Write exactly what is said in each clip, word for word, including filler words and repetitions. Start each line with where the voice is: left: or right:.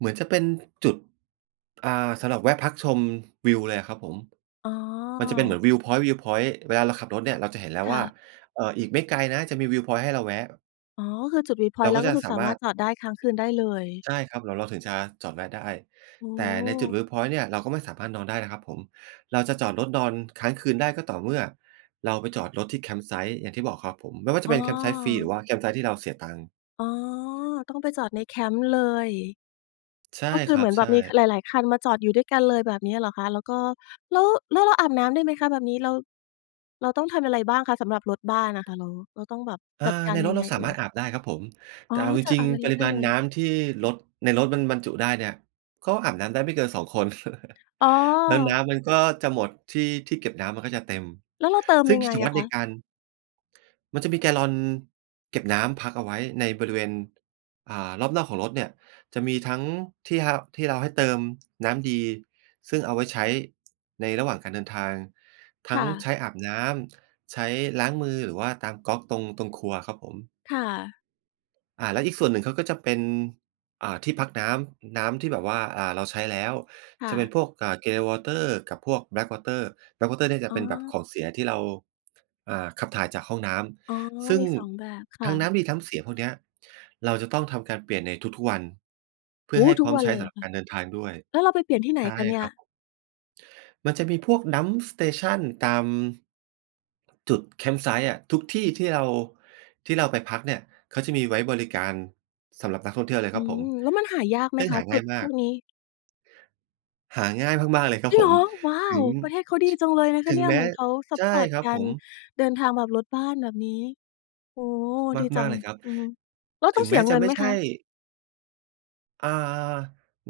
right: เหมือนจะเป็นจุด อ่า สำหรับแวะพักชมวิวเลยอะครับผม
left: อ๋อ
right: มันจะเป็นเหมือน วิวพ็อยนต์ วิวพ็อยนต์ เวลาเราขับรถเนี่ย เราจะเห็นแล้ว
left: ค
right: ว
left: ่
right: ่า
left: ะ
right: เอ่อ อีกไม่ไกลนะจะมี วิวพ็อยนต์ ให้เราแวะ
left: อ๋อ ก็คือจุด วิวพ็
right: เ
left: อ
right: ร
left: ยน
right: า
left: ต์ แล
right: ก
left: ้
right: ็
left: วก
right: จ
left: ็
right: ะ
left: คือ
right: สา
left: สา
right: ม
left: ม
right: า
left: าร
right: ร
left: ถ
right: ถ
left: จอดได้ ค้างคืนได้เลย
right: ใช่ครับ แล้วเราถึงจะจอดแวะได้
left: โอ้
right: แต่
left: โ
right: ในจุด ว
left: ฮ
right: ิวพ็อยนต์ เนี่ย เราก็ไม่สามารถนอนได้นะครับผม เราจะจอดรถนอนค้างคืนได้ก็ต่อเมื่อ เราไปจอดรถที่ Campsite อย่างที่บอกครับผม ไม่ว่าจะ
left: อ้
right: เป็น Campsite ฟรี หร
left: อ
right: ือว่า Campsite ที่เราเสียตังค์
left: อ๋อ ต้องไปจอดในแคมป์เลย
right: ใช่
left: ก็คื
right: ค
left: อ
right: ร
left: เ
right: ั
left: หมื
right: บ
left: อนแ
right: ใ
left: บ
right: ช
left: บ
right: ่
left: มี ค หลาย ๆ คันมาจอดอยู่ด้วยกันเลย แบบเนี้ยเหรอคะ? แล้วก็ แล้ว แล้วเราอาบน้ำได้ไหมคะแบบนี้? เรา เราต้องทำอะไรบ้างคะสำหรับรถบ้านน่ะคะ เรา เราต้องแบบ
right: อ่
left: จ
right: า
left: ัดกา
right: ใน
left: รย
right: ร
left: ั
right: ถ
left: ง
right: เ
left: ไ
right: ร
left: ง
right: าส
left: เ
right: า
left: อ่
right: มารถ
left: ย?
right: อาบได้ครับผม
left: อ
right: แ
left: ๋
right: ต
left: อ
right: ่เอาจ
left: จอด
right: ริ
left: อา
right: ง
left: บใน
right: ๆ ป
left: รถ
right: ริ
left: ได้
right: มา
left: เ
right: ณ
left: ลย
right: น้ำที่รถ ในรถมันบรรจุได้เนี่ย ก็อาบน้ำได้ไม่เกิน สอง คน
left: อ๋อ
right: แล้วน้ำมันก็จะหมด ที่ ที่เก็บน้ำมันก็จะเต็ม
left: แล้วเราเติม
right: ซึ่
left: ย
right: ง
left: ัง
right: ก
left: ไ
right: ิ
left: ง
right: จ
left: อ
right: วั
left: ะ
right: ตร
left: ค
right: ใน
left: ะ?
right: การ มันจะมีแกลลอนเก็บน้ำพักเอาไว้ในบริเวณ อ่า รอบนอกของรถเนี่ย จะมีทั้งที่เฮา ที่เราให้เติมน้ำดี ซึ่งเอาไว้ใช้ในระหว่างการเดินทาง ท
left: ค
right: ั้ง
left: ่
right: ใช
left: ะ
right: ้อาบน้ำ ใช้ล้างมือ หรือว่าตามก๊อกตรง ตรงครัวครับผม
left: ค่ะ
right: อ่า แล้วอีกส่วนหนึ่งเขาก็จะเป็น อ่า ที่พักน้ำ น้ำที่แบบว่า อ่า เราใช้แล้ว
left: ค่
right: จะเป็
left: ะ
right: นพวก อ่า grey water กับพวก Black water Black water เนี่ยจ
left: อ
right: ะ
left: ๋
right: เป็นแบบข
left: อ
right: องเสียที่เรา อ่า ขับถ่ายจากห้องน้
left: อ๋อ
right: ำ ซึ่
left: ม
right: ง
left: ี สอง แบบ ค
right: ท
left: ่
right: ั้งน้
left: ะ
right: ำดีน้ำเสียพวกเนี้ย เราจะต้องทำการเปลี่ยนในทุก ๆ วัน เพ
left: โ
right: ื
left: อ
right: ่อ
left: ้โ
right: ใ
left: ฮ!
right: ห้
left: ท
right: พ
left: ุ
right: ร้
left: ก
right: อม
left: วั
right: ใ
left: น
right: ช้
left: เลย
right: ส
left: เห
right: ำ
left: ร
right: ห
left: อ
right: รั
left: ค
right: บก
left: ะ?
right: ารเดินทางด้วย
left: แล้วเราไปเปลี่ยนที่ไหน
right: ใช่
left: คะเนี่
right: ค
left: ย?
right: รับผม มันจะมีพวก dump station ตาม จุด Campsite อะ ทุกที่ที่เรา ที่เราไปพักเนี่ย เขาจะมีไว้บริการสำหรับนักท่องเที่ยวเลย
left: อื
right: ครับผ
left: ม
right: ม
left: แล้วมันหายากไหม
right: ซึ่ง
left: ค
right: ห
left: ะ
right: า
left: จ
right: ง
left: ุ
right: ่า
left: ด
right: ยม
left: พ
right: า
left: ว
right: ก
left: กนี้?
right: หาง่ายมาก ๆ เลยครั
left: จ
right: บ
left: ริง
right: ผ
left: เหร
right: ม
left: อ! ว้า
right: ถึ
left: ว
right: ง
left: ประเทศเขาดี
right: ช
left: จังเลยนะค
right: ถ
left: ะ
right: ึ
left: เ
right: ง
left: นี่ย
right: แม
left: เห
right: ้
left: มือนเขาซัป
right: ใช่
left: พอร์ต
right: ครับ
left: กา
right: ผ
left: ร
right: ม
left: เดินทางแบบรถบ้านแบบนี้ โอ้โฮ ดีจ
right: ม
left: ั
right: าก
left: ง
right: ๆ เลยครับ
left: อือฮึ แล้ว
right: ถ
left: ต
right: ึ
left: ้อง
right: ง
left: เส
right: แม
left: ี
right: ้
left: ย
right: จ
left: เง
right: ะ
left: ิน
right: ไม่
left: ไหม
right: ใช
left: ค
right: ่
left: ะ?
right: อ่า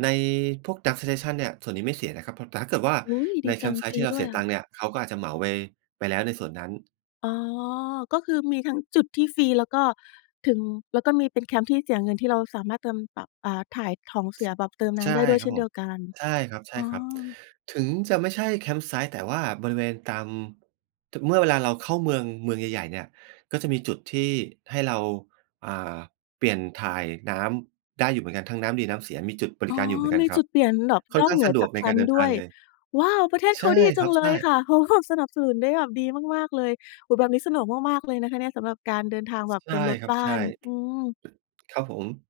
right: ในพวก dump station เนี่ย ส่วนนี้ไม่เสียนะครับ เพราะ แต่ถ้าเกิดว่า
left: อุ๊ย!
right: ใ
left: ด
right: น
left: ีจังฟ
right: Campsite
left: ร
right: ที
left: ี
right: ่เรา
left: ด้
right: เส
left: ว
right: ี
left: ย
right: ย
left: อ
right: ตั
left: ะ
right: งค์เนี่ย เขาก็อาจจะเหมาไป ไปแล้วในส่วนนั้น
left: อ๋อ ก็คือมีทั้งจุดที่ฟรี แล้วก็ถึง แล้วก็มีเป็นแคมป์ที่เสียเงิน ที่เราสามารถเติมแบบ อ่า ถ่ายของเสียแบบ เติมน้
right: ใช่
left: ำได้ด้วย
right: ค
left: เ
right: ร
left: ช
right: ั
left: ่
right: บ
left: น
right: ผ
left: เดี
right: ม
left: ยวกัน
right: ใช่ค
left: อ๋
right: รับ
left: อ
right: ๆ ถึงจะไม่ใช่ Campsite แต่ว่าบริเวณตาม ถึ เมื่อเวลาเราเข้าเมือง เมืองใหญ่ ๆ เนี่ย ก็จะมีจุดที่ให้เรา อ่า เปลี่ยนถ่ายน้ำได้อยู่เหมือนกัน ทั้งน้ำดีน้ำเสีย มีจุดบ
left: อ
right: ร
left: ๋
right: ิ
left: อ
right: การอยู่เหมือนกั
left: ม
right: น
left: ี
right: คร
left: จ
right: ั
left: ุ
right: บ
left: ดเปลี่ยนหนอก
right: ค่อ
left: น
right: น
left: อ
right: ข
left: ก
right: ้า
left: เ
right: ง
left: หนื
right: ส
left: อ
right: ะด
left: จ
right: ว
left: า
right: ก
left: ก
right: ใ
left: แ
right: น
left: ค
right: การ
left: ม
right: เ
left: ป
right: ดิ
left: ์
right: น
left: ด
right: ท
left: ้
right: า
left: ว
right: ง
left: ย
right: เลย
left: ว้าว! ประเทศ
right: ใ
left: เ
right: ช
left: ข
right: ่
left: าดีจ
right: ค
left: ั
right: รั
left: ง
right: บ
left: เล
right: ใช่
left: ยค่ะ เขาแบบ สนับสนุนได้แบบดีมาก ๆ เลย โอ้โฮ แบบนี้สะดวกมาก ๆ เลยนะคะเนี่ย สำหรับการเดินทางแบบ
right: ใช
left: เป
right: ่
left: ็นรถ
right: ครับ
left: บ้
right: ใ
left: า
right: ช่
left: น อืม
right: ครับผม